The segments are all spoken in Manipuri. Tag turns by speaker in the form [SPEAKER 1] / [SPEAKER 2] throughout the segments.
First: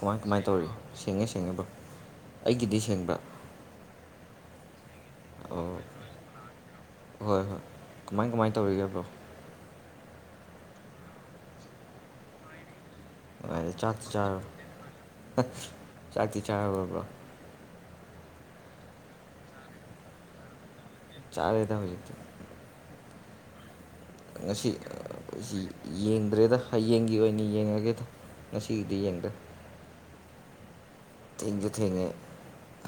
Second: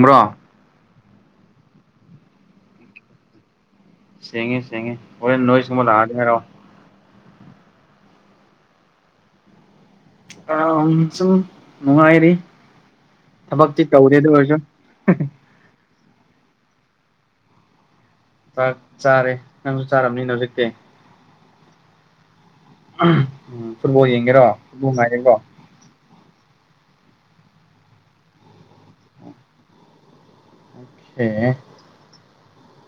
[SPEAKER 1] ꯀꯃꯥꯏ ꯀꯃꯥꯏꯅ ꯇꯧꯔꯤ ꯁꯦꯡꯉꯦ ꯁꯦꯡꯉꯦꯕ ꯑꯩꯒꯤꯗꯤ ꯁꯦꯡꯕ
[SPEAKER 2] ꯁꯦꯡꯉꯦ ꯁꯦꯡꯉꯦ ꯍꯣꯔꯦꯜ ꯅꯣꯏ
[SPEAKER 1] ꯑꯣ
[SPEAKER 2] ꯁꯨꯝꯃ ꯂꯑꯒꯦ ꯍꯥꯏꯔꯣ
[SPEAKER 1] ꯍꯣꯏ ꯍꯣꯏ ꯀꯃꯥꯏ ꯀꯃꯥꯏꯅ ꯇꯧꯔꯤꯒꯦꯕ꯭ꯔꯣ
[SPEAKER 2] ꯑꯝ ꯆꯨꯡ ꯃꯅꯨꯡꯉꯥꯏꯔꯤ
[SPEAKER 1] ꯅꯨꯡꯉꯥꯏꯔꯤ
[SPEAKER 2] ꯊꯕꯛꯇꯤ
[SPEAKER 1] ꯆꯥꯛꯇꯤ
[SPEAKER 2] ꯇꯧꯗꯦꯗ
[SPEAKER 1] ꯆꯥꯔꯕꯣ
[SPEAKER 2] ꯑꯣꯏꯔꯁꯨ
[SPEAKER 1] ꯆꯥꯛꯇꯤ ꯆꯥꯔꯕ꯭ꯔꯣ
[SPEAKER 2] ꯆꯥꯛ ꯆꯥꯔꯦ ꯅꯪꯁꯨ ꯆꯥꯔꯝꯅꯤꯅ ꯍꯧꯖꯤꯛꯇꯤ
[SPEAKER 1] ꯆꯥꯔꯦꯗ ꯍꯧꯖꯤꯛꯇꯤ
[SPEAKER 2] ꯎꯝ ꯐꯨꯠꯂꯣ ꯌꯦꯡꯒꯦꯔꯣ
[SPEAKER 1] ꯉꯁꯤ
[SPEAKER 2] ꯐꯨꯂꯨ
[SPEAKER 1] ꯑ,
[SPEAKER 2] ꯉꯥꯏꯔꯦꯀꯣ
[SPEAKER 1] ꯁꯤ ꯌꯦꯡꯗ꯭ꯔꯦꯗ ꯍꯌꯦꯡꯒꯤ ꯑꯣꯏꯅ ꯌꯦꯡꯉꯒꯦꯗ ꯉꯁꯤꯒꯤꯗꯤ ꯌꯦꯡꯗ꯭ꯔꯥ
[SPEAKER 2] ꯑꯦ
[SPEAKER 1] ꯊꯦꯡꯁꯨ ꯊꯦꯡꯉꯦ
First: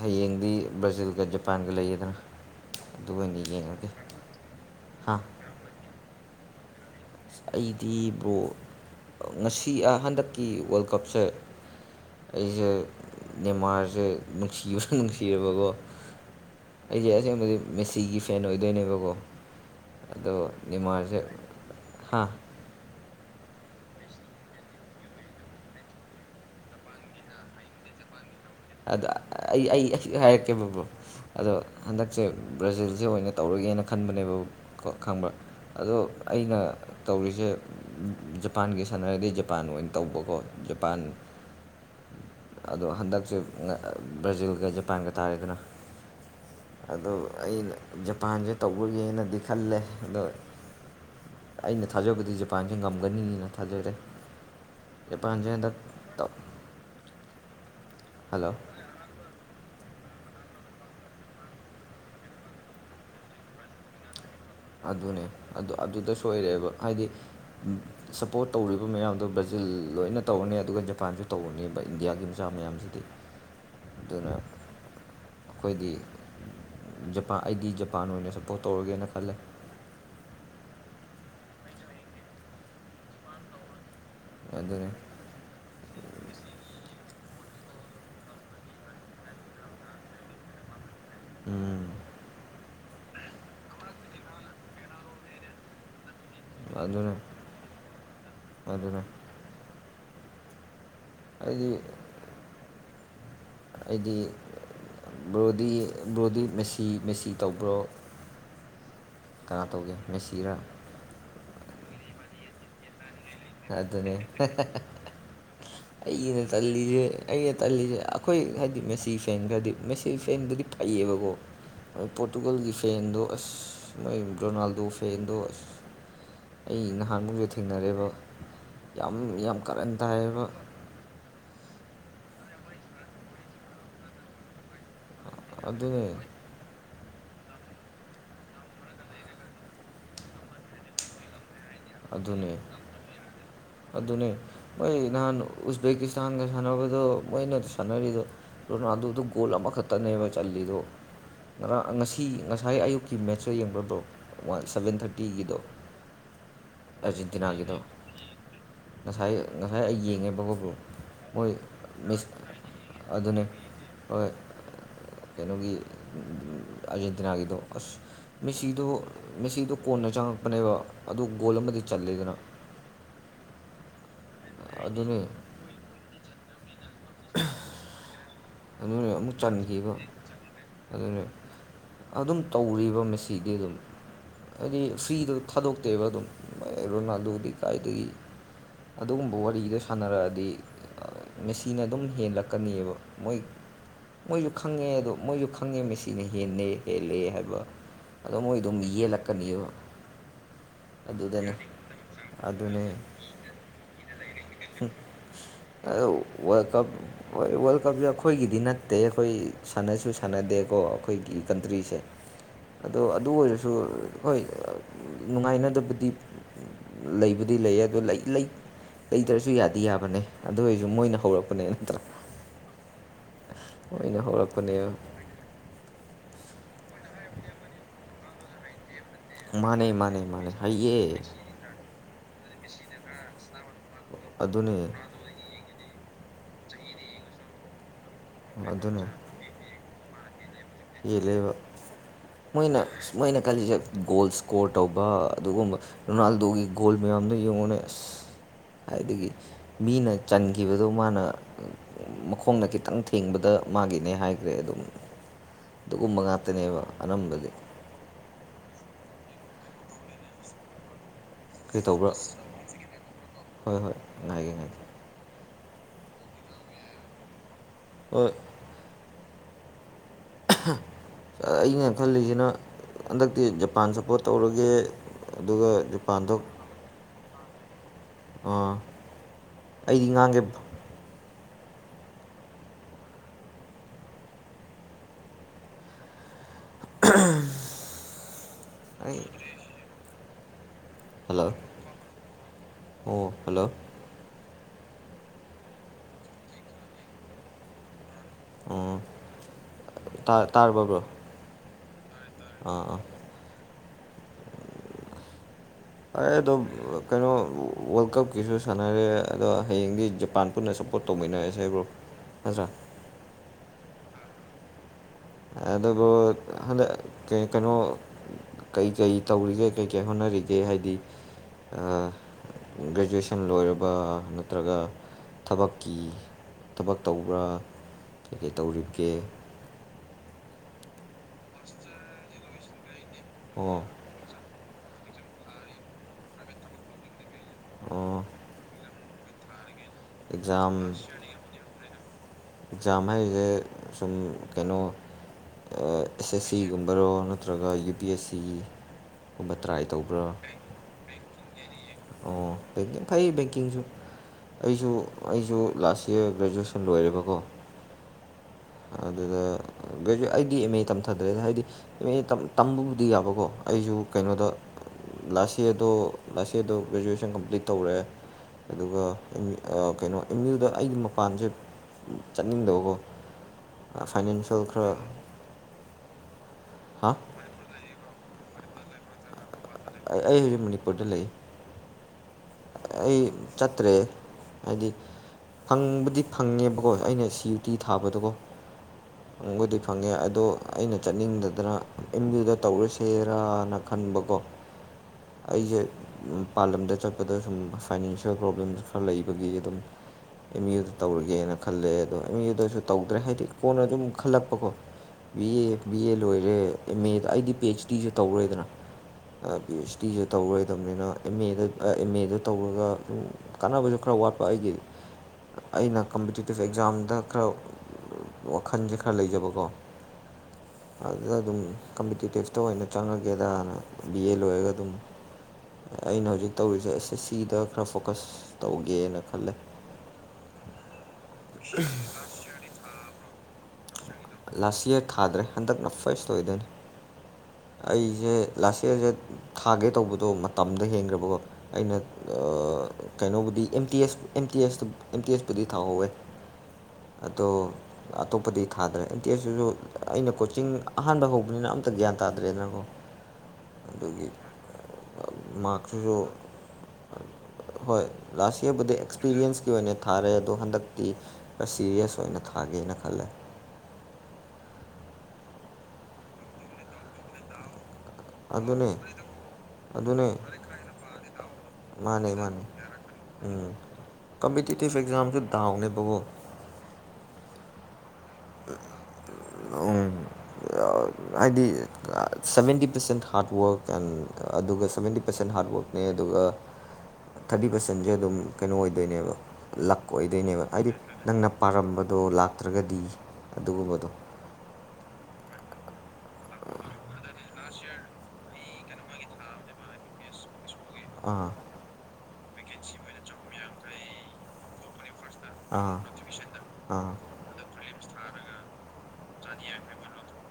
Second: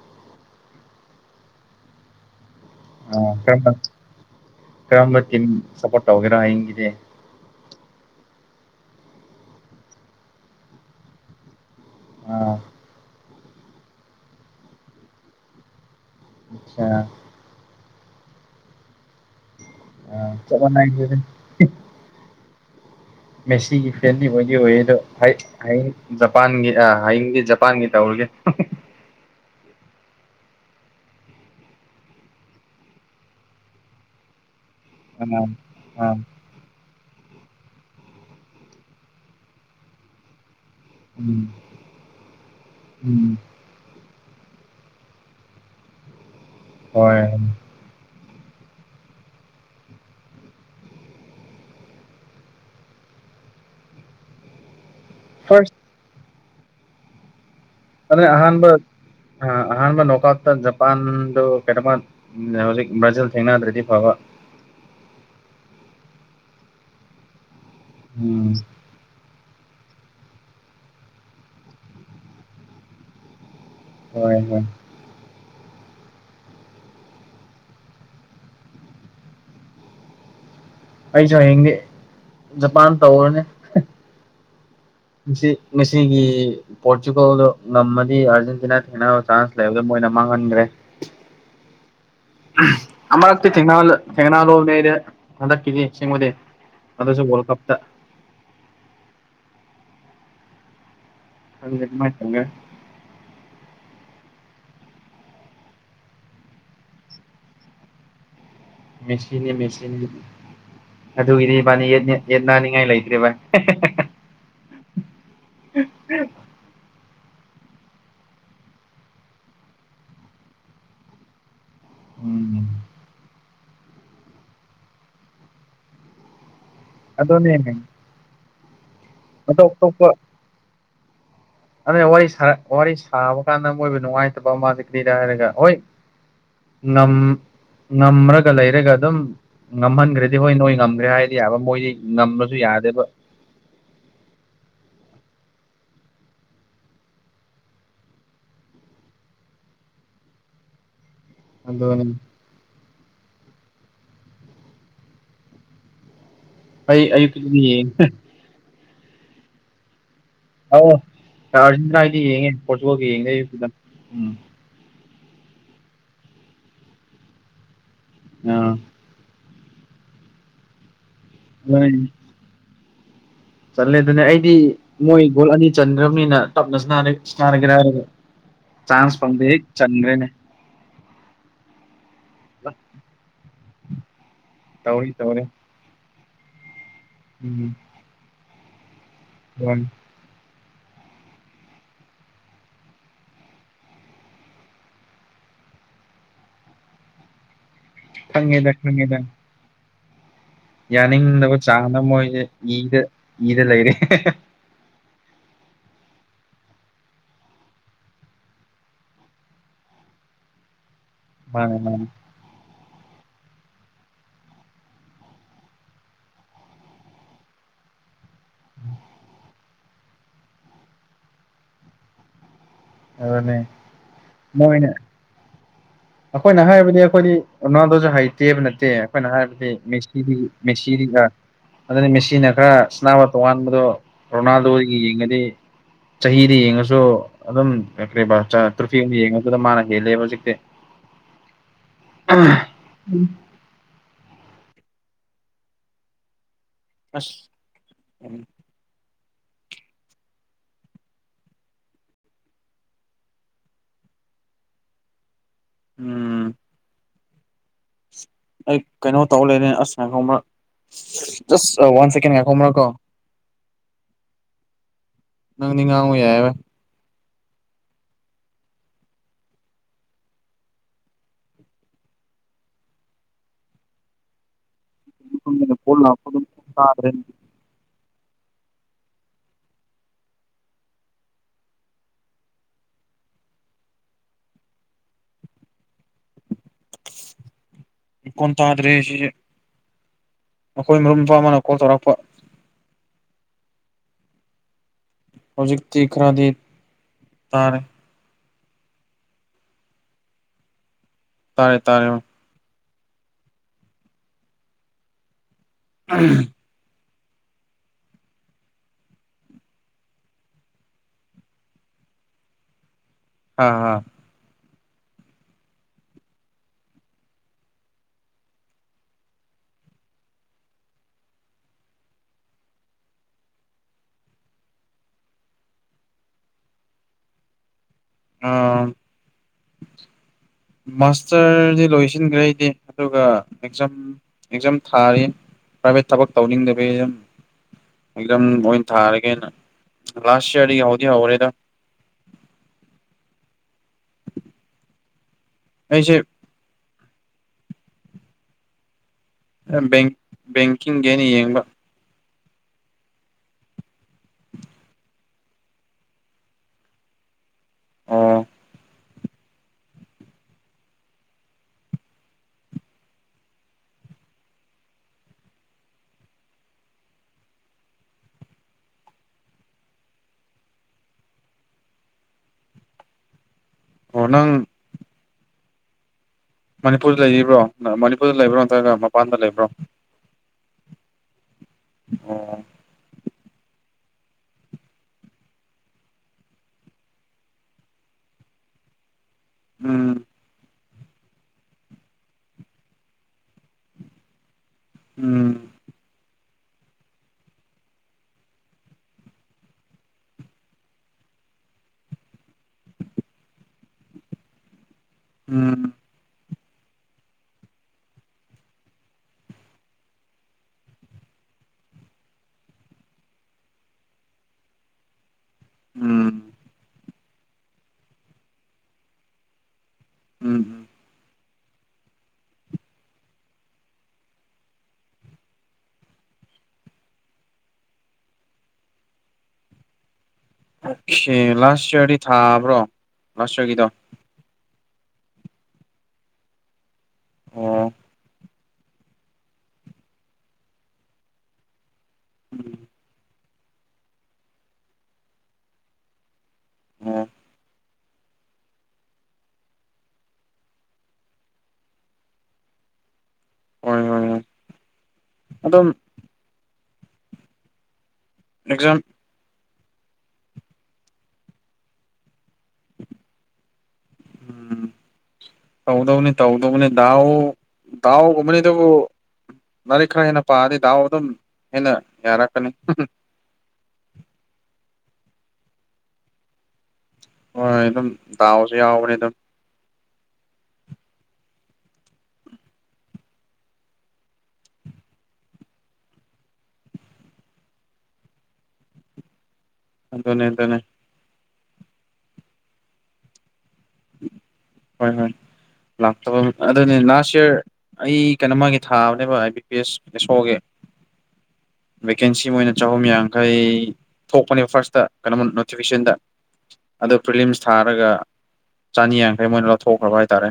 [SPEAKER 1] ꯍꯌꯦꯡꯗꯤ ꯕ꯭ꯔꯥꯖꯤꯜꯒ ꯖꯄꯥꯟꯒ ꯂꯩꯌꯦꯗꯅ ꯑꯗꯨ
[SPEAKER 2] ꯑ
[SPEAKER 1] ꯑꯣꯏꯅ
[SPEAKER 2] ꯀꯔꯝꯕ
[SPEAKER 1] ꯌꯦꯡꯉꯒꯦ ꯍꯥ
[SPEAKER 2] ꯀꯔꯝꯕ ꯇꯤꯝ ꯁꯞꯄꯣꯔꯠ ꯇꯧꯒꯦꯔꯥ ꯍꯌꯦꯡꯒꯤꯗꯤ
[SPEAKER 1] ꯑꯩꯗꯤ ꯕ꯭ꯔꯣ ꯉꯁꯤ ꯍꯟꯗꯛꯀꯤ ꯋꯥꯔꯜ ꯀꯞꯁꯦ
[SPEAKER 2] ꯑꯥ
[SPEAKER 1] ꯑꯩꯁꯦ ꯅꯃꯥꯔꯁꯦ ꯅꯨꯡꯁꯤꯕꯁꯨ ꯅꯨꯡꯁꯤꯔꯕꯀꯣ
[SPEAKER 2] ꯑꯆꯥ
[SPEAKER 1] ꯑꯩꯁꯦ ꯑꯁꯦꯡꯕꯗꯤ ꯃꯦꯁꯤꯒꯤ ꯐꯦꯟ ꯑꯣꯏꯗꯣꯏꯅꯦꯕꯀꯣ ꯑꯗꯣ
[SPEAKER 2] ꯆꯞ ꯃꯥꯟꯅꯩꯗꯨꯗꯤ
[SPEAKER 1] ꯅꯤꯃꯥꯔꯁꯦ ꯍꯥꯥ
[SPEAKER 2] ꯃꯦꯁꯤꯒꯤ ꯐꯦꯟꯅꯤ ꯑꯣꯏꯗꯤ ꯑꯣꯏꯌꯦ ꯑꯗꯣ ꯍꯥꯏ ꯍꯌꯡ ꯖꯄꯥꯟꯒꯤ ꯑ ꯍꯌꯦꯡꯒꯤ ꯖꯄꯥꯟꯒꯤ ꯇꯧꯔꯒꯦ
[SPEAKER 1] ꯑꯗ ꯑꯩ ꯑꯩ ꯍꯥꯏꯔꯛꯀꯦ ꯃꯕꯕꯣ ꯑꯗꯣ ꯍꯟꯗꯛꯁꯦ ꯕ꯭ꯔꯥꯖꯤꯜꯁꯦ ꯑꯣꯏꯅ ꯇꯧꯔꯒꯦꯅ ꯈꯟꯕꯅꯦꯕ ꯀꯣ ꯈꯪꯕ꯭ꯔ
[SPEAKER 2] ꯑꯥ
[SPEAKER 1] ꯑꯗꯣ
[SPEAKER 2] ꯑꯥ
[SPEAKER 1] ꯑꯩꯅ ꯇꯧꯔꯤꯁꯦ ꯖꯄꯥꯟꯒꯤ ꯁꯥꯟꯅꯔꯗꯤ ꯖꯄꯥꯟ ꯑꯣꯏꯅ ꯇꯧꯕꯀꯣ ꯖꯄꯥꯟ
[SPEAKER 2] ꯎꯝ
[SPEAKER 1] ꯑꯗꯣ
[SPEAKER 2] ꯎꯝ
[SPEAKER 1] ꯍꯟꯗꯛꯁꯦ ꯕ꯭ꯔꯥꯖꯤꯜꯒ ꯖꯄꯥꯟꯒ ꯇꯥꯔꯦꯗꯅ ꯑꯗꯣ
[SPEAKER 2] ꯍꯣꯏ
[SPEAKER 1] ꯑꯩꯅ ꯖꯄꯥꯟꯖꯦ ꯇꯧꯕꯒꯦꯅꯗꯤ ꯈꯜꯂꯦ ꯑꯗꯣ ꯑꯩꯅ ꯊꯥꯖꯕꯗꯤ ꯖꯄꯥꯟꯁꯦ ꯉꯝꯒꯅꯤꯅ ꯊꯥꯖꯔꯦ ꯖꯄꯥꯟꯁꯦ
[SPEAKER 2] ꯐꯥꯔꯁ
[SPEAKER 1] ꯍꯟꯗꯛ ꯇꯧ
[SPEAKER 2] ꯑꯅꯦ
[SPEAKER 1] ꯍꯜꯂꯣ
[SPEAKER 2] ꯑꯍꯥꯟꯕ ꯑꯍꯥꯟꯕ ꯅꯣꯀꯥꯛꯇ ꯖꯄꯥꯟꯗꯣ ꯀꯩꯩꯅꯣꯃ ꯎꯝꯅꯦ ꯍꯧꯖꯤꯛ ꯕ꯭ꯔꯥꯖꯤꯜ ꯊꯦꯡꯅꯗ꯭ꯔꯗꯤ ꯐꯕ
[SPEAKER 1] ꯑꯗꯨꯅꯦ ꯑꯗꯨ ꯑꯗꯨꯗ ꯁꯣꯏꯔꯦꯕ ꯍꯥꯏꯗꯤ ꯁꯞꯄꯣꯔꯠ
[SPEAKER 2] ꯎꯝ
[SPEAKER 1] ꯇꯧꯔꯤꯕ ꯑꯗꯨ ꯃꯌꯥꯝꯗꯣ ꯕ꯭ꯔꯥꯖꯤꯜ ꯂꯣꯏꯅ ꯇꯧꯔꯅꯦ ꯑꯗꯨꯒ ꯖꯄꯥꯟꯖꯨ ꯇꯧꯔꯅꯦꯕ ꯏꯟꯗꯤꯌꯥꯒꯤ ꯃꯆꯥ ꯃꯌꯥꯝꯁꯤꯗꯤ ꯗꯨꯅ
[SPEAKER 2] ꯍꯣꯏ ꯍꯣꯏ
[SPEAKER 1] ꯈꯣꯏꯗꯤ ꯖꯄꯥꯟ ꯑꯩꯗꯤ ꯖꯄꯥꯟ ꯑꯣꯏꯅ ꯁꯞꯄꯣꯔꯠ ꯇꯧꯔꯒꯦꯅ ꯈꯜꯂꯦ
[SPEAKER 2] ꯑꯩꯁꯤ ꯍꯌꯦꯡꯗꯤ ꯖꯄꯥꯟ ꯇꯧꯔꯅꯤ
[SPEAKER 1] ꯑꯗꯨꯅꯦ
[SPEAKER 2] ꯃꯤꯁꯤ ꯃꯦꯁꯤꯒꯤ ꯄꯣꯔꯇꯨꯒꯜꯗꯣ ꯉꯝꯃꯗꯤ ꯑꯥꯔꯖꯦꯟꯇꯤꯅꯥ ꯊꯦꯡꯅꯕ ꯆꯥꯟꯁ ꯂꯩꯕꯗ ꯃꯣꯏꯅ ꯃꯥꯡꯍꯟꯒ꯭ꯔꯦ
[SPEAKER 1] ꯎꯝ
[SPEAKER 2] ꯑꯃꯔꯛꯇꯤ ꯊꯦꯡꯅꯥꯜ ꯊꯦꯡꯅꯂꯣꯒꯦꯗꯦ ꯍꯟꯗꯛꯀꯤꯗꯤ ꯁꯦꯡꯕꯗꯤ
[SPEAKER 1] ꯑꯗꯨꯅꯦ ꯑꯗꯨꯅꯦ ꯑꯩꯗꯤ
[SPEAKER 2] ꯍꯪꯗꯦ ꯑꯗꯨꯃꯥꯥꯏ ꯊꯣꯡꯉꯦ
[SPEAKER 1] ꯑꯩꯗꯤ ꯕ꯭ꯔꯣꯗꯤ ꯕ꯭ꯔꯣꯗꯤ ꯃꯦꯁꯤ ꯃꯦꯁꯤ ꯇꯧꯕ꯭ꯔꯣ
[SPEAKER 2] ꯃꯦꯁꯤꯅꯤ
[SPEAKER 1] ꯀꯅꯥ ꯇꯧꯒꯦ
[SPEAKER 2] ꯃꯦꯁꯤꯅꯤ
[SPEAKER 1] ꯃꯦꯁꯤꯔꯥ
[SPEAKER 2] ꯑꯗꯨꯒꯤꯅꯤ ꯏꯕꯥꯅꯤ ꯌꯦꯠꯅ ꯌꯦꯠꯅꯅꯤꯡꯉꯥꯏ ꯂꯩꯇ꯭ꯔꯤꯕꯥꯏ
[SPEAKER 1] ꯑꯗꯅꯦ ꯑꯩꯩꯅ ꯆꯜꯂꯤꯖꯦ ꯑꯩꯅ ꯇꯜꯂꯤꯖꯦ ꯑꯈꯣꯏ ꯍꯥꯏꯗꯤ ꯃꯦꯁꯤ ꯐꯦꯟ ꯈꯔꯗꯤ ꯃꯦꯁꯤ ꯐꯦꯟꯕꯨꯗꯤ ꯐꯩꯌꯦꯕꯀꯣ
[SPEAKER 2] ꯎꯝ
[SPEAKER 1] ꯄꯣꯔꯇꯨꯒꯜꯒꯤ ꯐꯦꯟꯗꯣ ꯑꯁ ꯅꯣꯏ ꯔꯣꯅꯥꯜꯗꯣ ꯐꯦꯟꯗꯣ ꯑꯁ ꯑꯩ ꯅꯍꯥꯟꯃꯨꯛꯁꯨ
[SPEAKER 2] ꯑꯗꯨꯅꯦ
[SPEAKER 1] ꯊꯦꯡꯅꯔꯦꯕ ꯌꯥꯝ ꯌꯥꯝ
[SPEAKER 2] ꯑꯇꯣꯛ
[SPEAKER 1] ꯀꯥꯔꯟ
[SPEAKER 2] ꯇꯣꯛꯄ
[SPEAKER 1] ꯇꯥꯏꯌꯦꯕ
[SPEAKER 2] ꯑꯗꯨꯅꯦ ꯋꯥꯔꯤ ꯁꯥ ꯋꯥꯔꯤ ꯁꯥꯕ ꯀꯥꯟꯗ ꯃꯣꯏꯕꯨ ꯅꯨꯡꯉꯥꯏꯇꯕ ꯃꯥꯗꯤ ꯅꯤꯗ ꯍꯥꯏꯔꯒ ꯑꯣꯏ
[SPEAKER 1] ꯑꯗꯨꯅꯦ
[SPEAKER 2] ꯅꯝ ꯉꯝꯃ꯭ꯔꯒ ꯂꯩꯔꯒ ꯑꯗꯨꯝ ꯉꯝꯍꯟꯒ꯭ꯔꯗꯤ ꯍꯣꯏ ꯅꯣꯏ ꯉꯝꯒ꯭ꯔꯦ ꯍꯥꯏꯔꯗꯤ ꯌꯥꯕ ꯃꯣꯏꯗꯤ ꯉꯝꯔꯁꯨ
[SPEAKER 1] ꯑꯗꯨꯅꯦ
[SPEAKER 2] ꯌꯥꯗꯦꯕ
[SPEAKER 1] ꯑꯗꯨꯅꯦ ꯃꯣꯏ ꯅꯍꯥꯟ ꯎꯁꯕꯦꯀꯤꯁꯇꯥꯟꯒ ꯁꯥꯟꯅꯕꯗꯣ ꯃꯣꯏꯅ ꯁꯥꯟꯅꯔꯤꯗꯣ ꯔꯣꯅꯥꯜꯗꯣꯗꯨ ꯒꯣꯜ ꯑꯃꯈꯇꯅꯦꯕ ꯆꯜꯂꯤꯗꯣ ꯉꯔꯥꯡ
[SPEAKER 2] ꯑꯗꯨꯅꯤ
[SPEAKER 1] ꯉꯁꯤ ꯉꯁꯥꯏ ꯑꯌꯨꯛ ꯀꯤ ꯃꯦꯠꯆꯇꯣ ꯌꯦꯡꯕ꯭ꯔ ꯕ꯭ꯔꯣ ꯋꯥꯟ ꯁꯕꯦꯟ ꯊꯥꯔꯇꯤꯒꯤꯗꯣ
[SPEAKER 2] ꯑꯩ ꯑꯌꯨꯛꯀꯤꯗꯤ ꯗꯨꯝ
[SPEAKER 1] ꯑꯥꯔꯖꯦꯟꯇꯤꯅꯥꯒꯤꯗꯣ
[SPEAKER 2] ꯌꯦꯡꯉꯤ
[SPEAKER 1] ꯉꯁꯥꯏ ꯉꯁꯥꯏ ꯑꯩ ꯌꯦꯡꯉꯦꯕꯀꯣ
[SPEAKER 2] ꯑꯧ
[SPEAKER 1] ꯃꯣꯏ
[SPEAKER 2] ꯑꯥꯔꯖꯦꯟꯇꯤꯅꯥꯒꯤꯗꯤ
[SPEAKER 1] ꯃꯤꯁ
[SPEAKER 2] ꯌꯦꯡꯉꯦ ꯄꯣꯔꯇꯨꯒꯜꯒꯤ ꯌꯦꯡꯉꯦ
[SPEAKER 1] ꯑꯗꯨꯅꯦ
[SPEAKER 2] ꯑꯌꯨꯛꯇꯨꯗ
[SPEAKER 1] ꯍꯣꯏ
[SPEAKER 2] ꯎꯝ
[SPEAKER 1] ꯀꯩꯅꯣꯒꯤ ꯑꯥꯔꯖꯦꯟꯇꯤꯅꯥꯒꯤꯗꯣ ꯑꯁ ꯃꯤꯁꯤꯗꯣ ꯃꯦꯁꯤꯗꯣ ꯀꯣꯟꯅ ꯆꯪꯉꯛꯄꯅꯦꯕ ꯑꯗꯨ ꯒꯣꯜ ꯑꯃꯗꯤ ꯆꯜꯂꯦꯗꯅ
[SPEAKER 2] ꯆꯜꯂꯦ ꯑꯗꯨꯅꯦ ꯑꯩꯗꯤ ꯃꯣꯏ
[SPEAKER 1] ꯑꯗꯨꯅꯦ
[SPEAKER 2] ꯒꯣꯜ ꯑꯅꯤ ꯆꯟꯒ꯭ꯔꯝꯅꯤꯅ ꯇꯞꯅ ꯁ꯭ꯅꯥ ꯁ꯭ꯅꯥꯔꯒꯦꯔ ꯍꯥꯏꯔꯒ
[SPEAKER 1] ꯑꯗꯨꯅꯦ
[SPEAKER 2] ꯆꯥꯥꯟꯁ
[SPEAKER 1] ꯑꯃꯨꯛ
[SPEAKER 2] ꯐꯪꯗꯦꯍꯦ
[SPEAKER 1] ꯆꯟꯈꯤꯕ
[SPEAKER 2] ꯆꯟꯒ꯭ꯔꯦꯅꯦ
[SPEAKER 1] ꯑꯗꯨꯅ ꯑꯗꯨꯝ ꯇꯧꯔꯤꯕ ꯃꯦꯁꯤꯗꯤ ꯑꯗꯨꯝ ꯍꯥꯏꯗꯤ
[SPEAKER 2] ꯇꯧꯔꯤ
[SPEAKER 1] ꯐ꯭ꯔꯤꯗ
[SPEAKER 2] ꯇꯧꯔꯤ
[SPEAKER 1] ꯊꯥꯗꯣꯛꯇꯦꯕ ꯑꯗꯨꯝ ꯔꯣꯅꯥꯜꯗꯣꯗꯤ
[SPEAKER 2] ꯎꯝ
[SPEAKER 1] ꯀꯥꯏꯗꯒꯤ ꯑꯗꯨꯒꯨꯝꯕ ꯋꯥꯔꯤꯗꯣ
[SPEAKER 2] ꯍꯣꯏ
[SPEAKER 1] ꯁꯥꯟꯅꯔꯛꯑꯗꯤ ꯃꯦꯁꯤꯅ ꯑꯗꯨꯝ ꯍꯦꯜꯂꯛꯀꯅꯦꯕ ꯃꯣꯏ ꯃꯣꯏꯖꯨ ꯈꯪꯉꯦ ꯑꯗꯣ ꯃꯣꯏꯖꯨ ꯈꯪꯉꯦ ꯃꯦꯁꯤꯅ ꯍꯦꯟꯅꯦ ꯍꯦꯜꯂꯦ ꯍꯥꯏꯕ ꯑꯗꯣ ꯃꯣꯏ
[SPEAKER 2] ꯈꯪꯉꯦꯗ
[SPEAKER 1] ꯑꯗꯨꯝ
[SPEAKER 2] ꯈꯪꯉꯦꯗ
[SPEAKER 1] ꯌꯦꯜꯂꯀꯅꯦꯕ
[SPEAKER 2] ꯌꯥꯅꯤꯡꯗꯕ ꯆꯥꯡꯅ ꯃꯣꯏꯖꯦ ꯏꯗ ꯏꯗ ꯂꯩꯔꯦ
[SPEAKER 1] ꯑꯗꯤ ꯋꯦꯜꯀꯞ ꯍꯣꯏ ꯋꯥꯔꯜ ꯀꯞꯁꯦ ꯑꯩꯈꯣꯏꯒꯤꯗꯤ ꯅꯠꯇꯦ ꯑꯩꯈꯣꯏ ꯁꯥꯟꯅꯁꯨ ꯁꯥꯟꯅꯗꯦꯀꯣ ꯈꯣꯏꯒꯤ
[SPEAKER 2] ꯃꯥꯅꯦ
[SPEAKER 1] ꯀꯟꯇ꯭ꯔꯤꯁꯦ
[SPEAKER 2] ꯃꯥꯅꯦ
[SPEAKER 1] ꯑꯗꯣ ꯑꯗꯨ ꯑꯣꯏꯔꯁꯨ ꯍꯣꯏ ꯅꯨꯡꯉꯥꯏꯅꯗꯕꯗꯤ ꯂꯩꯕꯨꯗꯤ ꯂꯩꯌꯦ ꯑꯗꯨꯣ ꯂꯩ ꯂꯩꯇ꯭ꯔꯁꯨ ꯌꯥꯗꯤ ꯌꯥꯕꯅꯦ ꯑꯗꯨ ꯑꯣꯏꯁꯨ ꯃꯣꯏꯅ ꯍꯧꯔꯛꯄꯅꯦ ꯅꯠꯇ꯭ꯔꯥ
[SPEAKER 2] ꯑꯋꯅꯦ
[SPEAKER 1] ꯃꯣꯏꯅ ꯍꯧꯔꯛꯄꯅꯦꯕ
[SPEAKER 2] ꯃꯣꯏꯅ ꯑꯩꯈꯣꯏꯅ ꯍꯥꯏꯕꯗꯤ ꯑꯩꯈꯣꯏꯗꯤ ꯔꯣꯅꯥꯜꯗꯣꯁꯨ ꯍꯩꯇꯦꯕ ꯅꯠꯇꯦ꯫ ꯑꯩꯈꯣꯏꯅ ꯍꯥꯏꯕꯗꯤ
[SPEAKER 1] ꯃꯥꯅꯦ ꯃꯥꯅꯦ
[SPEAKER 2] ꯃꯦꯁꯤꯗꯤ
[SPEAKER 1] ꯃꯥꯅꯦ ꯍꯩꯌꯦ
[SPEAKER 2] ꯃꯦꯁꯤꯗꯤꯅ ꯑꯗꯨꯅ ꯃꯦꯁꯤꯅ ꯈꯔ ꯁ꯭ꯅꯥꯕ ꯇꯣꯉꯥꯟꯕꯗꯣ
[SPEAKER 1] ꯑꯗꯨꯅꯦ
[SPEAKER 2] ꯔꯣꯅꯥꯜꯗꯣꯒꯤ ꯌꯦꯡꯉꯗꯤ ꯆꯍꯤꯗ ꯌꯦꯡꯉꯁꯨ ꯑꯗꯨꯝ ꯑꯦ ꯀ꯭ꯔꯤꯕ ꯇ꯭ꯔꯨꯐꯤ
[SPEAKER 1] ꯑꯗꯨꯅꯦ
[SPEAKER 2] ꯑꯃ ꯌꯦꯡꯉꯒꯗ ꯃꯥꯅ ꯍꯦꯜꯂꯦꯕ ꯍꯧꯖꯤꯛꯇꯤ
[SPEAKER 1] ꯍꯦꯜꯂꯩꯕ ꯃꯣꯏꯅꯥ ꯃꯣꯏꯅꯥ ꯀꯂꯤꯖꯦ ꯒꯣꯜ ꯁ꯭ꯀꯣꯔ ꯇꯧꯕ ꯑꯗꯨꯒꯨꯝꯕ ꯔꯣꯅꯥꯜꯗꯣꯒꯤ ꯒꯣꯜ
[SPEAKER 2] ꯑꯁ
[SPEAKER 1] ꯃꯌꯥꯝꯗ ꯌꯦꯡꯉꯨꯅꯦ ꯑꯁ ꯍꯥꯏꯗꯒꯤ ꯃꯤꯅ ꯆꯟꯈꯤꯕꯗꯨꯣ ꯃꯥꯅ ꯃꯈꯣꯡꯗ ꯈꯤꯇꯪ ꯊꯦꯡꯕꯗ ꯃꯥꯒꯤꯅꯦ ꯍꯥꯏꯈ꯭ꯔꯦ ꯑꯗꯨꯝ ꯑꯗꯨꯒꯨꯝꯕ
[SPEAKER 2] ꯎꯝ
[SPEAKER 1] ꯉꯥꯛꯇꯅꯦꯕ ꯑꯅꯝꯕꯗꯤ
[SPEAKER 2] ꯑꯩ ꯀꯩꯅꯣ ꯇꯧ ꯂꯩꯔꯦ ꯑꯁ ꯉꯥꯏꯈꯣ ꯑꯝꯔꯛ ꯖꯁ
[SPEAKER 1] ꯀꯩ
[SPEAKER 2] ꯑ
[SPEAKER 1] ꯇꯧꯕ꯭ꯔꯥ
[SPEAKER 2] ꯋꯥꯟ ꯁꯦꯀꯦꯟ ꯉꯥꯏꯈꯣ ꯑꯃ꯭ꯔꯛ ꯀꯣ
[SPEAKER 1] ꯍꯣꯏ ꯍꯣꯏ ꯉꯥꯏꯒꯦ ꯉꯥꯏꯒꯦ
[SPEAKER 2] ꯅꯪꯗꯤ ꯉꯥꯡꯉꯨ ꯌꯥꯏꯌꯦꯕ
[SPEAKER 1] ꯑꯣꯢ [unintelligible] ꯑꯩꯅ ꯈꯜꯂꯤꯁꯤꯅ ꯍꯟꯗꯛꯇꯤ ꯖꯄꯥꯟ ꯁꯞꯄꯣꯔꯠ ꯇꯧꯔꯒꯦ ꯑꯗꯨꯒ
[SPEAKER 2] ꯐꯣꯟ ꯂꯥꯛꯄꯗꯨ
[SPEAKER 1] ꯖꯄꯥꯟꯗꯣꯛ
[SPEAKER 2] ꯇꯥꯗ꯭ꯔꯦ
[SPEAKER 1] ꯑꯥ ꯑꯩꯗꯤ ꯉꯥꯡꯒꯦꯕ [unintelligible]
[SPEAKER 2] ꯀꯣꯟ ꯇꯥꯗ꯭ꯔꯦ
[SPEAKER 1] ꯑꯩ
[SPEAKER 2] ꯁꯤꯁꯦ ꯃꯈꯣꯏ ꯃꯔꯨꯞ ꯃꯄꯥ
[SPEAKER 1] ꯍꯜꯂꯣ
[SPEAKER 2] ꯑꯃꯅ ꯀꯣꯜ ꯇꯧꯔꯛꯄ
[SPEAKER 1] ꯑꯣ ꯍꯜꯂꯣ
[SPEAKER 2] ꯍꯧꯖꯤꯛꯇꯤ ꯈꯔꯗꯤ ꯇꯥꯔꯦ
[SPEAKER 1] ꯑꯣ ꯇꯥꯔ ꯇꯥꯔꯕꯕ꯭ꯔꯣ
[SPEAKER 2] ꯇꯥꯔꯦ ꯇꯥꯔꯦ
[SPEAKER 1] ꯑꯥ ꯑꯥ ꯑꯦ ꯑꯗꯨꯝ ꯀꯩꯅꯣ ꯋꯥꯔꯜ ꯀꯞꯀꯤꯁꯨ ꯁꯥꯟꯅꯔꯦ ꯑꯗꯣ ꯍꯌꯦꯡꯗꯤ ꯖꯄꯥꯟ ꯄꯨꯟꯅ ꯁꯞꯄꯣꯔꯠ ꯇꯧꯃꯤꯟꯅꯔꯁꯦꯕ꯭ꯔꯣ ꯍꯖ꯭ꯔꯥ
[SPEAKER 2] ꯍꯥ ꯍꯥ
[SPEAKER 1] ꯑꯗꯨꯕꯨ ꯍꯟꯗꯛ ꯀ ꯀꯩꯅꯣ ꯀꯩꯀꯩ ꯇꯧꯔꯤꯒꯦ ꯀꯩꯀꯩ ꯍꯣꯠꯅꯔꯤꯒꯦ ꯍꯥꯏꯗꯤ ꯑ ꯒ꯭ꯔꯦꯖꯨꯑꯦꯁꯟ ꯂꯣꯏꯔꯕ ꯅꯠꯇ꯭ꯔꯒ ꯊꯕꯛꯀꯤ ꯊꯕꯛ ꯇꯧꯕ꯭ꯔꯥ
[SPEAKER 2] ꯑ
[SPEAKER 1] ꯀꯩꯀꯩ ꯇꯧꯔꯤꯕꯒꯦ
[SPEAKER 2] ꯃꯥꯁꯇꯔꯗꯤ ꯂꯣꯏꯁꯤꯟꯈ꯭ꯔꯦ ꯑꯩꯗꯤ ꯑꯗꯨꯒ
[SPEAKER 1] ꯑꯣ
[SPEAKER 2] ꯑꯦꯛꯖꯥꯝ ꯑꯦꯛꯖꯝ ꯊꯥꯔꯤꯌꯦ ꯄ꯭ꯔꯥꯏꯚꯦꯠ ꯊꯕꯛ ꯇꯧꯅꯤꯡꯗꯕꯒꯤ ꯑꯗꯨꯝ
[SPEAKER 1] ꯑꯣ
[SPEAKER 2] ꯑꯦꯛꯖꯝ ꯑꯣꯏꯟ ꯊꯥꯔꯒꯦꯅ ꯂꯥꯁ
[SPEAKER 1] ꯑꯦꯛꯖꯥꯝ
[SPEAKER 2] ꯏꯌꯥꯔꯗꯤ ꯌꯧꯗꯤ ꯍꯧꯔꯦꯗ
[SPEAKER 1] ꯑꯦꯛꯖꯥꯝ ꯍꯥꯏꯔꯤꯁꯦ ꯁꯨꯝ ꯀꯩꯅꯣ
[SPEAKER 2] ꯑꯩꯁꯦ
[SPEAKER 1] ꯑꯦꯁ ꯑꯦꯁ ꯏꯒꯨꯝꯕꯔꯣ ꯅꯠꯇ꯭ꯔꯒ ꯌꯨ ꯄꯤ ꯑꯦꯁ ꯁꯤꯒꯤ
[SPEAKER 2] ꯕꯦꯡ ꯕꯦꯡꯀꯤꯡꯒꯤ ꯑꯩꯅ ꯌꯦꯡꯕ
[SPEAKER 1] ꯑꯣ ꯐꯩ ꯕꯦꯡꯀꯤꯡꯁꯨ ꯑꯩꯁꯨ ꯑꯩꯁꯨ ꯂꯥꯁ ꯏ꯭ꯌꯔ ꯒ꯭ꯔꯦꯖꯨꯋꯦꯁꯟ ꯂꯣꯏꯔꯦꯕꯀꯣ
[SPEAKER 2] ꯑꯣ
[SPEAKER 1] ꯑꯗꯨꯗ ꯒ꯭ꯔꯦꯖꯨꯋꯦꯠ ꯑꯩꯗꯤ ꯑꯦꯝ ꯑꯦ ꯇꯝꯊꯗ꯭ꯔꯦ ꯍꯥꯏꯗꯤ ꯑꯦꯝ ꯑꯦ ꯇꯝ ꯇꯝꯕꯕꯨꯗꯤ ꯌꯥꯕꯀꯣ ꯑꯩꯖꯨ ꯀꯩꯅꯣꯗ ꯂꯥꯁ ꯏꯌ꯭ꯔꯗꯣ ꯂꯥꯁ ꯌꯔꯗꯣ ꯒ꯭ꯔꯦꯖꯨꯑꯦꯁꯟ ꯀꯝꯄ꯭ꯂꯤꯠ ꯇꯧꯔꯦ ꯑꯗꯨꯒ ꯀꯩꯅꯣ ꯑꯦꯝ ꯌꯨꯗ ꯑꯩꯒꯤ ꯃꯄꯥꯟꯖꯦ ꯆꯠꯅꯤꯡꯗꯕꯀꯣ
[SPEAKER 2] ꯑꯣ ꯅꯪ
[SPEAKER 1] ꯐꯥꯏꯅꯥꯟꯁꯨ ꯈꯔ ꯍꯥ
[SPEAKER 2] ꯃꯅꯤꯄꯨꯔꯗ ꯂꯩꯔꯤꯕ꯭ꯔꯣ ꯃꯅꯤꯄꯨꯔꯗ ꯂꯩꯕ꯭ꯔꯣ ꯅꯠꯇ꯭ꯔꯒꯅ ꯃꯄꯥꯟꯗ ꯂꯩꯕ꯭ꯔꯣ
[SPEAKER 1] ꯑꯥ ꯑꯩ ꯍꯧꯖꯤꯛ ꯃꯅꯤꯄꯨꯔꯗ ꯂꯩ
[SPEAKER 2] ꯑꯣ
[SPEAKER 1] ꯑꯩ ꯆꯠꯇ꯭ꯔꯦ ꯍꯥꯏꯗꯤ ꯐꯪꯕꯗꯤ ꯐꯪꯉꯦꯕꯀꯣ ꯑꯩꯅ ꯁꯤ ꯌꯨ ꯇꯤ ꯊꯥꯕꯗꯣꯀꯣ ꯐꯪꯕꯨꯗꯤ
[SPEAKER 2] ꯎꯝ
[SPEAKER 1] ꯐꯪꯉꯦ ꯑꯗꯣ ꯑꯩꯅ ꯆꯠꯅꯤꯡꯗꯗꯅ ꯑꯦꯝ ꯌꯨꯗ ꯇꯧꯔꯁꯦꯔꯅ ꯈꯟꯕꯀꯣ
[SPEAKER 2] ꯎꯝ
[SPEAKER 1] ꯑꯩꯖꯦ ꯃꯄꯥꯟꯂꯝꯗ ꯆꯠꯄꯗ ꯁꯨꯝ ꯐꯥꯏꯅꯤꯟꯁꯤꯌꯦꯜ ꯄ꯭ꯔꯣꯕ꯭ꯂꯦꯝ ꯈꯔ ꯂꯩꯕꯒꯤ ꯑꯗꯨꯝ ꯑꯦꯝ ꯌꯨꯗ ꯇꯧꯔꯒꯦꯅ ꯈꯜꯂꯦ ꯑꯗꯣ ꯑꯦꯝ ꯌꯨꯗꯁꯨ ꯇꯧꯗ꯭ꯔꯦ ꯍꯥꯏꯗꯤ ꯀꯣꯟꯅ ꯑꯗꯨꯝ ꯈꯜꯂꯛꯄꯀꯣ B A
[SPEAKER 2] um
[SPEAKER 1] B A ꯂꯣꯏꯔꯦ ꯑꯦꯝ ꯑꯦ ꯑꯩꯗꯤ ꯄꯤ ꯑꯩꯆ ꯗꯤꯁꯨ ꯇꯧꯔꯣꯏꯗꯅ ꯄꯤ ꯑꯩꯆ ꯗꯤꯁꯨ ꯇꯧꯔꯣꯏꯗꯕꯅꯤꯅ ꯑꯦꯝ ꯑꯦꯗ ꯑꯦꯝ ꯑꯦꯗ ꯇꯧꯔꯒ ꯀꯥꯟꯅꯕꯖꯨ ꯈꯔ ꯋꯥꯠꯄ ꯑꯩꯒꯤ ꯑꯩꯅ
[SPEAKER 2] ꯎꯝ ꯎꯝ
[SPEAKER 1] ꯀꯝꯄꯤꯇꯤꯇꯤꯞ ꯑꯦꯛꯖꯥꯝꯗ ꯈꯔ ꯋꯥꯈꯟꯖꯦ ꯈꯔ ꯂꯩꯖꯕꯀꯣ
[SPEAKER 2] ꯎꯝ
[SPEAKER 1] ꯑꯗꯨꯗ ꯑꯗꯨꯝ ꯀꯝꯄꯤꯇꯤꯇꯤꯞꯇ ꯑꯣꯏꯅ ꯆꯪꯉꯒꯦꯗꯅ ꯕꯤ ꯑꯦ ꯂꯣꯏꯔꯒ ꯑꯗꯨꯝ ꯑꯩꯅ ꯍꯧꯖꯤꯛ ꯇꯧꯔꯤꯖꯦ ꯑꯦꯁ ꯑꯦꯁ ꯁꯤꯗ ꯈꯔ ꯐꯣꯀ꯭ꯁ ꯇꯧꯒꯦꯅ ꯈꯜꯂꯦ
[SPEAKER 2] [unintelligible] ꯂꯥꯁ ꯏꯌꯥꯔꯗꯤ ꯊꯥꯕ꯭ꯔꯣ ꯂꯥꯁ ꯌꯥꯔꯒꯤꯗꯣ
[SPEAKER 1] ꯂꯥꯁ ꯏꯌꯥꯔ ꯊꯥꯗ꯭ꯔꯦ ꯍꯟꯗꯛꯅ ꯐ꯭ꯔꯁ ꯑꯣꯏꯗꯣꯏꯅꯤ
[SPEAKER 2] ꯑꯣ
[SPEAKER 1] ꯑꯩꯖꯦ ꯂꯥꯁ ꯌ꯭ꯔꯖꯦ ꯊꯥꯒꯦ ꯇꯧꯕꯗꯣ ꯃꯇꯝꯗ ꯍꯦꯟꯒ꯭ꯔꯕꯀꯣ ꯑꯩꯅ ꯑꯥ ꯀꯩꯅꯣꯕꯨꯗꯤ M T S M T ꯑꯦꯁꯇ ꯑꯦꯝ ꯇꯤ ꯑꯦꯁꯄꯨꯗꯤ ꯊꯥꯎꯍꯧꯋꯦ
[SPEAKER 2] ꯑꯣ
[SPEAKER 1] ꯑꯗꯣ ꯑꯇꯣꯞꯄꯗꯤ ꯊꯥꯗ꯭ꯔꯦ ꯑꯦꯝ ꯇꯤ ꯑꯦꯁ ꯇꯨꯁꯨ ꯑꯩꯅ ꯀꯣꯆꯤꯡ ꯑꯍꯥꯟꯕ ꯍꯧꯕꯅꯤꯅ ꯑꯝꯇ ꯒ꯭ꯌꯥꯟ ꯇꯥꯗ꯭ꯔꯦꯅꯀꯣ [inaudible]
[SPEAKER 2] ꯍꯣꯏ ꯍꯣꯏ
[SPEAKER 1] ꯑꯗꯨꯗꯒꯤ
[SPEAKER 2] ꯍꯣꯏ ꯑꯗꯨꯝ
[SPEAKER 1] ꯃꯥꯛꯇꯨꯖꯨ ꯍꯣꯏ ꯂꯥꯁ ꯌꯔꯕꯨꯗ
[SPEAKER 2] ꯑꯦꯛꯖꯥꯝ
[SPEAKER 1] ꯑꯦꯛꯁꯄꯤꯔꯤꯌꯦꯟꯁꯀꯤ ꯑꯣꯏꯅ ꯊꯥꯔꯦ ꯑꯗꯣ ꯍꯟꯗꯛꯇꯤ ꯁꯤꯔꯤꯌ꯭ꯁ ꯑꯣꯏꯅ ꯊꯥꯒꯦꯅ ꯈꯜꯂꯦ
[SPEAKER 2] ꯎꯝ ꯇꯧꯗꯧꯅꯤ ꯇꯧꯗꯧꯅꯤ ꯗꯥꯎ ꯗꯥꯎꯒꯨꯝꯕꯅꯤ ꯑꯗꯨꯕꯨ
[SPEAKER 1] ꯑꯗꯨꯅꯦ
[SPEAKER 2] ꯂꯥꯏꯔꯤꯛ ꯈꯔ
[SPEAKER 1] ꯑꯗꯨꯅꯦ
[SPEAKER 2] ꯍꯦꯟꯅ ꯄꯥꯗꯤ ꯗꯥꯎ ꯑꯗꯨꯝ ꯍꯦꯟꯅ
[SPEAKER 1] ꯃꯥꯅꯦ ꯃꯥꯅꯦ
[SPEAKER 2] ꯌꯥꯔꯛꯀꯅꯤ
[SPEAKER 1] ꯎꯝ ꯀꯝꯄꯤꯇꯤꯇꯤꯞ ꯑꯦꯛꯖꯥꯝꯁꯨ ꯗꯥꯎꯅꯦ ꯀꯣ
[SPEAKER 2] ꯍꯣꯏ ꯑꯗꯨꯝ ꯗꯥꯎꯁꯨ ꯌꯥꯎꯕꯅꯦ ꯑꯗꯨꯝ
[SPEAKER 1] [unintelligible] ꯍꯥꯏꯗꯤ ꯁꯕꯦꯟꯇꯤ ꯄꯔꯁꯦꯟ ꯍꯥꯔꯠꯋꯔꯛ ꯑꯦꯟ ꯑꯗꯨꯒ ꯁꯕꯦꯟꯇꯤ ꯄꯔꯁꯦꯟ ꯍꯥꯔꯗꯋꯔꯛ ꯅꯦ ꯑꯗꯨꯒ ꯊꯥꯔꯇꯤ ꯄꯥꯔꯁꯦꯟꯁꯦ ꯑꯗꯨꯝ ꯀꯩꯅꯣ ꯑꯣꯏꯗꯣꯏꯅꯦꯕ ꯂꯛ
[SPEAKER 2] ꯑꯗꯨꯅꯦ
[SPEAKER 1] ꯑꯣꯏꯗꯣꯏꯅꯦꯕ
[SPEAKER 2] ꯑꯗꯨꯅꯦ
[SPEAKER 1] ꯍꯥꯏꯗꯤ ꯅꯪꯅ ꯄꯥꯔꯝꯕꯗꯣ ꯂꯥꯛꯇ꯭ꯔꯒꯗꯤ ꯑꯗꯨꯒꯨꯝꯕꯗꯣ
[SPEAKER 2] ꯍꯣꯏ ꯍꯣꯏ ꯂꯥꯛꯇꯕ ꯑꯗꯨꯅꯤ ꯂꯥꯁ ꯏꯌꯥꯔ ꯑꯩ ꯀꯩꯅꯣꯃꯥꯒꯤ ꯊꯥꯕꯅꯦꯕ ꯑꯥꯏ ꯕꯤ ꯄꯤ ꯑꯦꯁ ꯑꯦꯁꯣꯒꯤ
[SPEAKER 1] ꯑꯥ
[SPEAKER 2] ꯚꯦꯀꯦꯟꯁꯤ ꯃꯣꯏꯅ ꯆꯍꯨꯝ ꯌꯥꯡꯈꯩ ꯊꯣꯛꯄꯅꯦꯕ ꯐꯥꯔꯁꯇ ꯀꯩꯅꯣꯃ
[SPEAKER 1] ꯑꯥ
[SPEAKER 2] ꯅꯣꯇꯤꯐꯤꯀꯦꯁꯟꯗ ꯑꯗꯣ
[SPEAKER 1] ꯑꯥ
[SPEAKER 2] ꯄ꯭ꯔꯤꯂꯤꯝꯁ ꯊꯥꯔꯒ ꯆꯥꯅꯤꯌꯥꯡ ꯑꯗꯩ ꯃꯣꯏꯅ ꯂꯧꯊꯣꯛꯈ꯭ꯔꯕ ꯍꯥꯏꯇꯥꯔꯦ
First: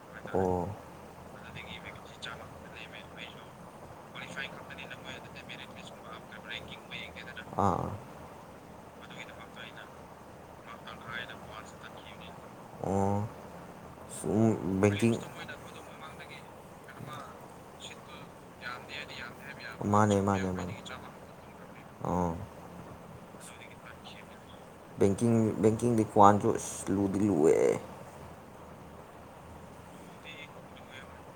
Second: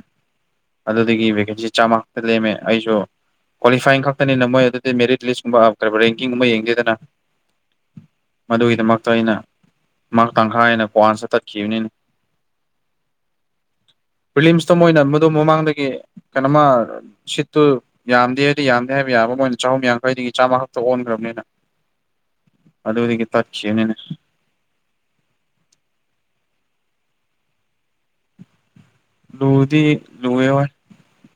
[SPEAKER 2] ꯑꯗꯨꯗꯒꯤ ꯚꯦꯀꯦꯟꯁꯤ ꯆꯥꯝꯃ ꯈꯛꯇ ꯂꯦꯝꯃꯦ ꯑꯩꯁꯨ ꯀ꯭ꯋꯥꯂꯤꯐꯥꯏꯤꯡ ꯈꯛꯇꯅꯤꯅ ꯃꯣꯏ ꯑꯗꯨꯗꯤ ꯃꯦꯔꯤꯠ ꯂꯤꯁꯀꯨꯝꯕ ꯀꯔꯤꯕ ꯔꯦꯡꯀꯤꯡꯒꯨꯝꯕ ꯌꯦꯡꯗꯦꯗꯅ
[SPEAKER 1] ꯑꯣ ꯑꯥ
[SPEAKER 2] ꯃꯗꯨꯒꯤꯗꯃꯛꯇ ꯑꯩꯅ ꯃꯔꯥꯛ ꯇꯪꯈꯥꯏ ꯍꯦꯟꯅ [unintelligible] ꯇꯠꯈꯤꯕꯅꯤꯅ
[SPEAKER 1] ꯑꯣ ꯁꯨꯝ
[SPEAKER 2] ꯄ꯭ꯔꯤꯂꯤꯝꯁꯇꯣ ꯃꯣꯏꯅ
[SPEAKER 1] ꯕꯦꯡꯀꯤꯡ
[SPEAKER 2] ꯃꯗꯨ ꯃꯃꯥꯡꯗꯒꯤ ꯀꯩꯅꯣꯃ ꯁꯤꯠꯇꯨ ꯌꯥꯝ ꯗꯦꯗꯤ ꯌꯥꯝꯗꯦ ꯍꯥꯏꯕ ꯌꯥꯕ ꯃꯣꯏꯅ ꯆꯍꯨꯝ
[SPEAKER 1] ꯃꯥꯅꯦ
[SPEAKER 2] ꯌꯥꯡꯈꯩꯗꯒꯤ
[SPEAKER 1] ꯃꯥꯅꯦ
[SPEAKER 2] ꯆꯥꯝꯃꯥ
[SPEAKER 1] ꯃꯥꯅꯦ
[SPEAKER 2] ꯈꯛꯇ ꯑꯣꯟꯈ꯭ꯔꯕꯅꯤꯅ
[SPEAKER 1] ꯑꯥ
[SPEAKER 2] ꯑꯗꯨꯗꯒꯤ ꯇꯠꯈꯤꯕꯅꯤꯅꯦ
[SPEAKER 1] ꯕꯦꯡꯀꯤꯡ ꯕꯦꯡꯀꯤꯡꯗꯤ [unintelligible] ꯑꯁ ꯂꯨꯗꯤ ꯂꯨꯑꯦ
[SPEAKER 2] ꯂꯨꯕꯗꯤ ꯂꯨꯋꯦ ꯍꯣꯏ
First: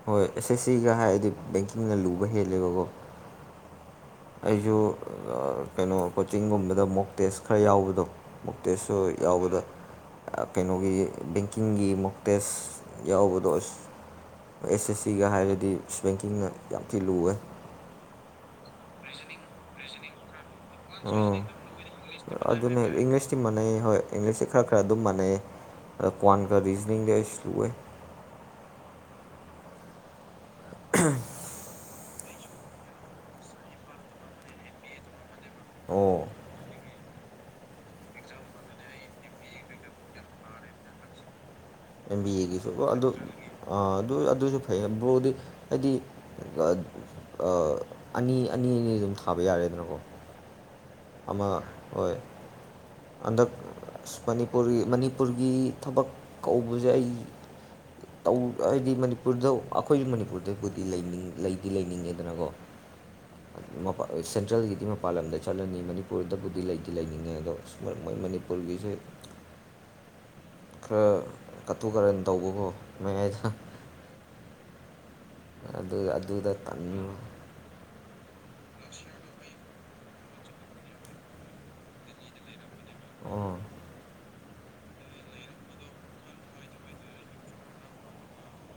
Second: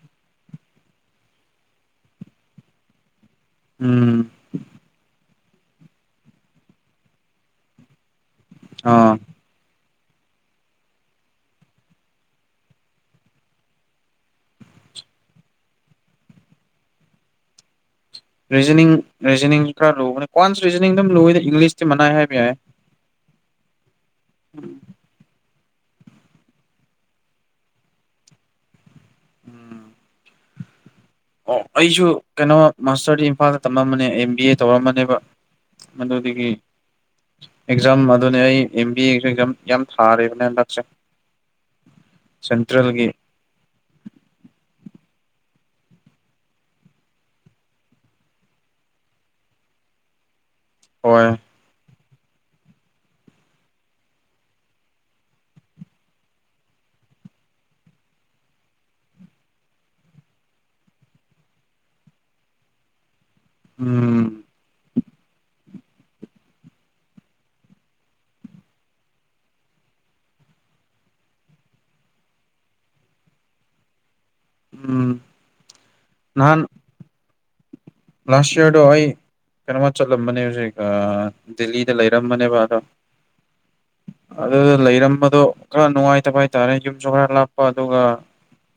[SPEAKER 1] ꯍꯣꯏ ꯑꯦꯁ ꯑꯦꯁ ꯁꯤꯒ ꯍꯥꯏꯔꯗꯤ ꯕꯦꯡꯀꯤꯡꯅ ꯂꯨꯕ ꯍꯦꯜꯂꯦꯕꯀꯣ
[SPEAKER 2] ꯎꯝ
[SPEAKER 1] ꯑꯩꯁꯨ ꯑ ꯀꯩꯅꯣ ꯀꯣꯆꯤꯡꯒꯨꯝꯕꯗ ꯃꯣꯛ ꯇꯦꯁ ꯈꯔ ꯌꯥꯎꯕꯗꯣ ꯃꯣꯛ ꯇꯦꯁꯁꯨ
[SPEAKER 2] ꯑꯥ
[SPEAKER 1] ꯌꯥꯎꯕꯗꯣ ꯑ ꯀꯩꯅꯣꯒꯤ ꯕꯦꯡꯀꯤꯡꯒꯤ ꯃꯣꯛꯇꯦꯁ ꯌꯥꯎꯕꯗꯣ ꯑꯁ ꯑꯦꯁ ꯑꯦꯁ ꯁꯤꯒ ꯍꯥꯏꯔꯗꯤ ꯑꯁ ꯕꯦꯡꯀꯤꯡꯅ ꯌꯥꯝ ꯊꯤ ꯂꯨꯋꯦ
[SPEAKER 2] ꯔꯤꯖꯅꯤꯡ ꯔꯤꯖꯅꯤꯡꯁꯨ ꯈꯔ ꯂꯨꯕ ꯀ꯭ꯋꯥꯟꯁ ꯔꯤꯖꯅꯤꯡ ꯑꯗꯨꯝ ꯂꯨꯏꯗ ꯏꯪꯂꯤꯁꯇꯤ ꯃꯅꯥꯏ ꯍꯥꯏꯕ ꯌꯥꯏ
[SPEAKER 1] [unintelligible] ꯏꯪꯪꯂꯤꯁ ꯁꯤ ꯃꯥꯟꯅꯩ ꯍꯣꯏ ꯏꯪꯂꯤꯁꯁꯤ ꯈꯔ ꯈꯔ ꯑꯗꯨꯝ ꯃꯥꯟꯅꯩꯌꯦ ꯑꯗꯣ ꯀ꯭ꯋꯥꯟꯒ ꯔꯤꯖꯅꯤꯡꯗꯤ ꯑꯩꯁꯨ ꯂꯨꯋꯦ
[SPEAKER 2] ꯎꯝ
[SPEAKER 1] [unintelligible]
[SPEAKER 2] ꯑꯣ ꯑꯩꯁꯨ ꯀꯩꯅꯣ ꯃꯥꯁꯇꯔꯗꯤ ꯏꯝꯐꯥꯜꯗ ꯇꯝꯂꯝꯝꯕꯅꯦ ꯑꯦꯝ ꯕꯤ ꯑꯦ ꯇꯧꯔꯝꯕꯅꯦꯕ
[SPEAKER 1] ꯑꯣ
[SPEAKER 2] ꯃꯗꯨꯗꯒꯤ ꯑꯦꯛꯖꯥꯝ ꯑꯗꯨꯅꯦ ꯑꯩ ꯑꯦꯝ ꯕꯤ ꯑꯦꯒꯤꯁꯨ ꯑꯦꯛꯖꯥꯝ ꯌꯥꯝ ꯊꯥꯔꯤꯕꯅꯦ ꯍꯟꯗꯛꯁꯦ
[SPEAKER 1] ꯑꯦꯝ ꯕꯤ ꯑꯦꯒꯤꯁꯨ ꯑꯣ ꯑꯗꯨ
[SPEAKER 2] ꯁꯦꯟꯇ꯭ꯔꯦꯜꯒꯤ
[SPEAKER 1] ꯑ ꯑꯗꯨ ꯑꯗꯨꯁꯨ ꯐꯩꯌꯦ ꯕ꯭ꯔꯣꯗꯤ ꯍꯥꯏꯗꯤ ꯑ ꯑꯅꯤ ꯑꯅꯤ ꯑꯅꯤ ꯑꯗꯨꯝ ꯊꯥꯕ ꯌꯥꯔꯦꯗꯅꯀꯣ
[SPEAKER 2] ꯍꯣꯏ
[SPEAKER 1] ꯑꯃ ꯍꯣꯏ ꯍꯟꯗꯛ ꯑꯁ ꯃꯅꯤꯄꯨꯔꯤ ꯃꯅꯤꯄꯨꯔꯒꯤ ꯊꯕꯛ ꯀꯧꯕꯁꯦ ꯑꯩ ꯇꯧ ꯍꯥꯏꯗꯤ ꯃꯅꯤꯄꯨꯔꯗ ꯑꯩꯈꯣꯏ ꯃꯅꯤꯄꯨꯔꯗꯕꯨꯗꯤ ꯂꯩꯗꯤ ꯂꯩꯅꯤꯡꯉꯦꯗꯅꯀꯣ [inaudible] ꯃꯄꯥꯟ
[SPEAKER 2] ꯎꯝ
[SPEAKER 1] ꯁꯦꯟꯇ꯭ꯔꯦꯜꯒꯤꯗꯤ ꯃꯄꯥꯟ ꯂꯝꯗ ꯆꯠꯂꯅꯤ ꯃꯅꯤꯄꯨꯔꯗꯕꯨꯗꯤ ꯂꯩꯗꯤ ꯂꯩꯅꯤꯡꯉꯦ ꯑꯗꯣ ꯃꯣꯏ ꯃꯣꯏ ꯃꯅꯤꯄꯨꯔꯒꯤꯁꯦ ꯈꯔ ꯀꯠꯇꯨ ꯀꯥꯔꯟ ꯇꯧꯕꯀꯣ ꯃꯌꯥꯏꯗ
[SPEAKER 2] ꯎꯝ
[SPEAKER 1] ꯑꯗꯨꯒ ꯑꯗꯨꯗ
[SPEAKER 2] ꯅꯍꯥꯟ
[SPEAKER 1] ꯇꯟꯕ
[SPEAKER 2] ꯂꯥꯁ ꯌꯥꯔꯗꯣ ꯑꯩ ꯀꯩꯅꯣꯃ ꯆꯠꯂꯝꯕꯅꯦ ꯍꯧꯖꯤꯛ ꯑ ꯗꯦꯜꯂꯤꯗ ꯂꯩꯔꯝꯕꯅꯦꯕ ꯑꯗꯣ
[SPEAKER 1] ꯑꯣ
[SPEAKER 2] ꯑꯗꯨꯗ ꯂꯩꯔꯝꯕꯗꯣ ꯈꯔ ꯅꯨꯡꯉꯥꯏꯇꯕ ꯍꯥꯏꯇꯥꯔꯦ ꯌꯨꯝꯁꯨ ꯈꯔ ꯂꯥꯞꯄ ꯑꯗꯨꯒ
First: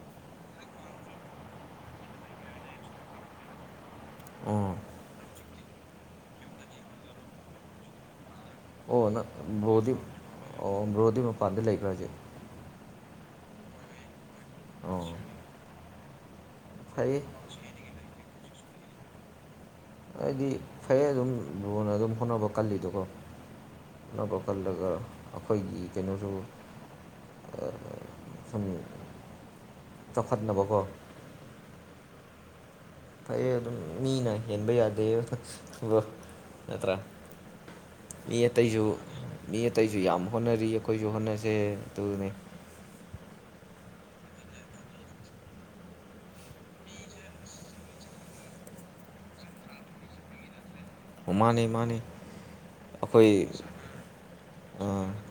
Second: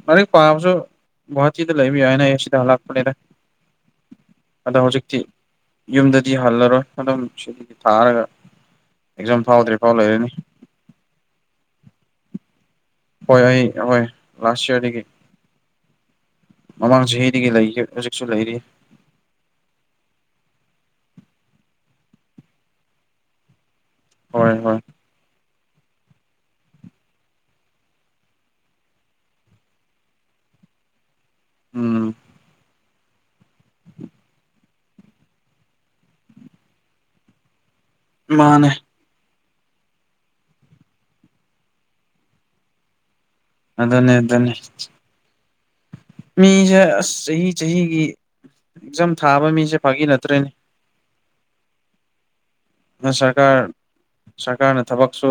[SPEAKER 2] ꯂꯥꯏꯔꯤꯛ ꯄꯥꯕꯁꯨ ꯒꯨꯍꯥꯇꯤꯗ ꯂꯩꯕ ꯌꯥꯏꯅꯦ ꯑꯩ ꯁꯤꯗ ꯍꯜꯂꯛꯄꯅꯤꯅꯦ
[SPEAKER 1] ꯑꯣ
[SPEAKER 2] ꯑꯗꯣ ꯍꯧꯖꯤꯛꯇꯤ ꯌꯨꯝꯗꯗꯤ ꯍꯜꯂꯔꯣꯏ ꯑꯗꯨꯝ ꯁꯤꯗꯒꯤ ꯊꯥꯔꯒ
[SPEAKER 1] ꯑꯣ ꯅꯪ
[SPEAKER 2] ꯑꯦꯛꯖꯥꯝ ꯐꯥꯎꯗ꯭ꯔꯤ ꯐꯥꯎ
[SPEAKER 1] ꯕ꯭ꯔꯣꯗꯤ
[SPEAKER 2] ꯂꯩꯔꯅꯤ
[SPEAKER 1] ꯑꯣ ꯕ꯭ꯔꯣꯗꯤ ꯃꯄꯥꯟꯗ ꯂꯩꯕ꯭ꯔꯥ ꯍꯧꯖꯤꯛ
[SPEAKER 2] ꯍꯣꯏ ꯑꯩ ꯍꯣꯏ ꯂꯥꯁ ꯌꯥꯔꯗꯒꯤ
[SPEAKER 1] ꯑꯣ
[SPEAKER 2] ꯃꯃꯥꯡ
[SPEAKER 1] ꯐꯩ
[SPEAKER 2] ꯆꯍꯤꯗꯒꯤ ꯂꯩꯒ ꯍꯧꯖꯤꯛꯁꯨ ꯂꯩꯔꯤ
[SPEAKER 1] ꯍꯥꯏꯗꯤ ꯐꯩꯌꯦ ꯑꯗꯨꯝ ꯕ꯭ꯔꯣꯅ ꯑꯗꯨꯝ ꯍꯣꯠꯅꯕ ꯀꯜꯂꯤꯗꯣꯀꯣ ꯍꯣꯠꯅꯕ
[SPEAKER 2] ꯍꯣꯏ ꯍꯣꯏ
[SPEAKER 1] ꯀꯜꯂꯒ ꯑꯩꯈꯣꯏꯒꯤ ꯀꯩꯅꯣꯁꯨ ꯊꯝ ꯆꯈꯠ ꯅꯕ ꯀꯣ
[SPEAKER 2] ꯎꯝ
[SPEAKER 1] ꯐꯩꯌꯦ ꯐꯩꯌꯦ ꯃꯤꯅ ꯍꯦꯟꯕ ꯌꯥꯗꯦ ꯊꯕꯛ ꯅꯠꯇ꯭ꯔꯥ ꯃꯤ
[SPEAKER 2] ꯃꯥꯅꯦ
[SPEAKER 1] ꯑꯇꯩꯁꯨ ꯃꯤ ꯑꯇꯩꯁꯨ ꯌꯥꯝ ꯍꯣꯠꯅꯔꯤ ꯑꯩꯈꯣꯏꯁꯨ ꯍꯣꯠꯅꯁꯦ ꯑꯗꯨꯅꯤ
[SPEAKER 2] ꯑꯗꯨꯅꯦ ꯑꯗꯨꯅꯦ ꯃꯤꯁꯦ ꯑꯁ ꯆꯍꯤ ꯆꯍꯤꯒꯤ ꯑꯦꯛꯖꯥꯝ ꯊꯥꯕ ꯃꯤꯁꯦ ꯐꯥꯒꯤ ꯅꯠꯇ꯭ꯔꯦꯅꯦ
[SPEAKER 1] ꯑꯣ ꯃꯥꯅꯦ ꯃꯥꯅꯦ ꯑꯩꯈꯣꯏ
[SPEAKER 2] ꯁꯔꯀꯥꯔ ꯁꯔꯀꯥꯔꯅ ꯊꯕꯛꯁꯨ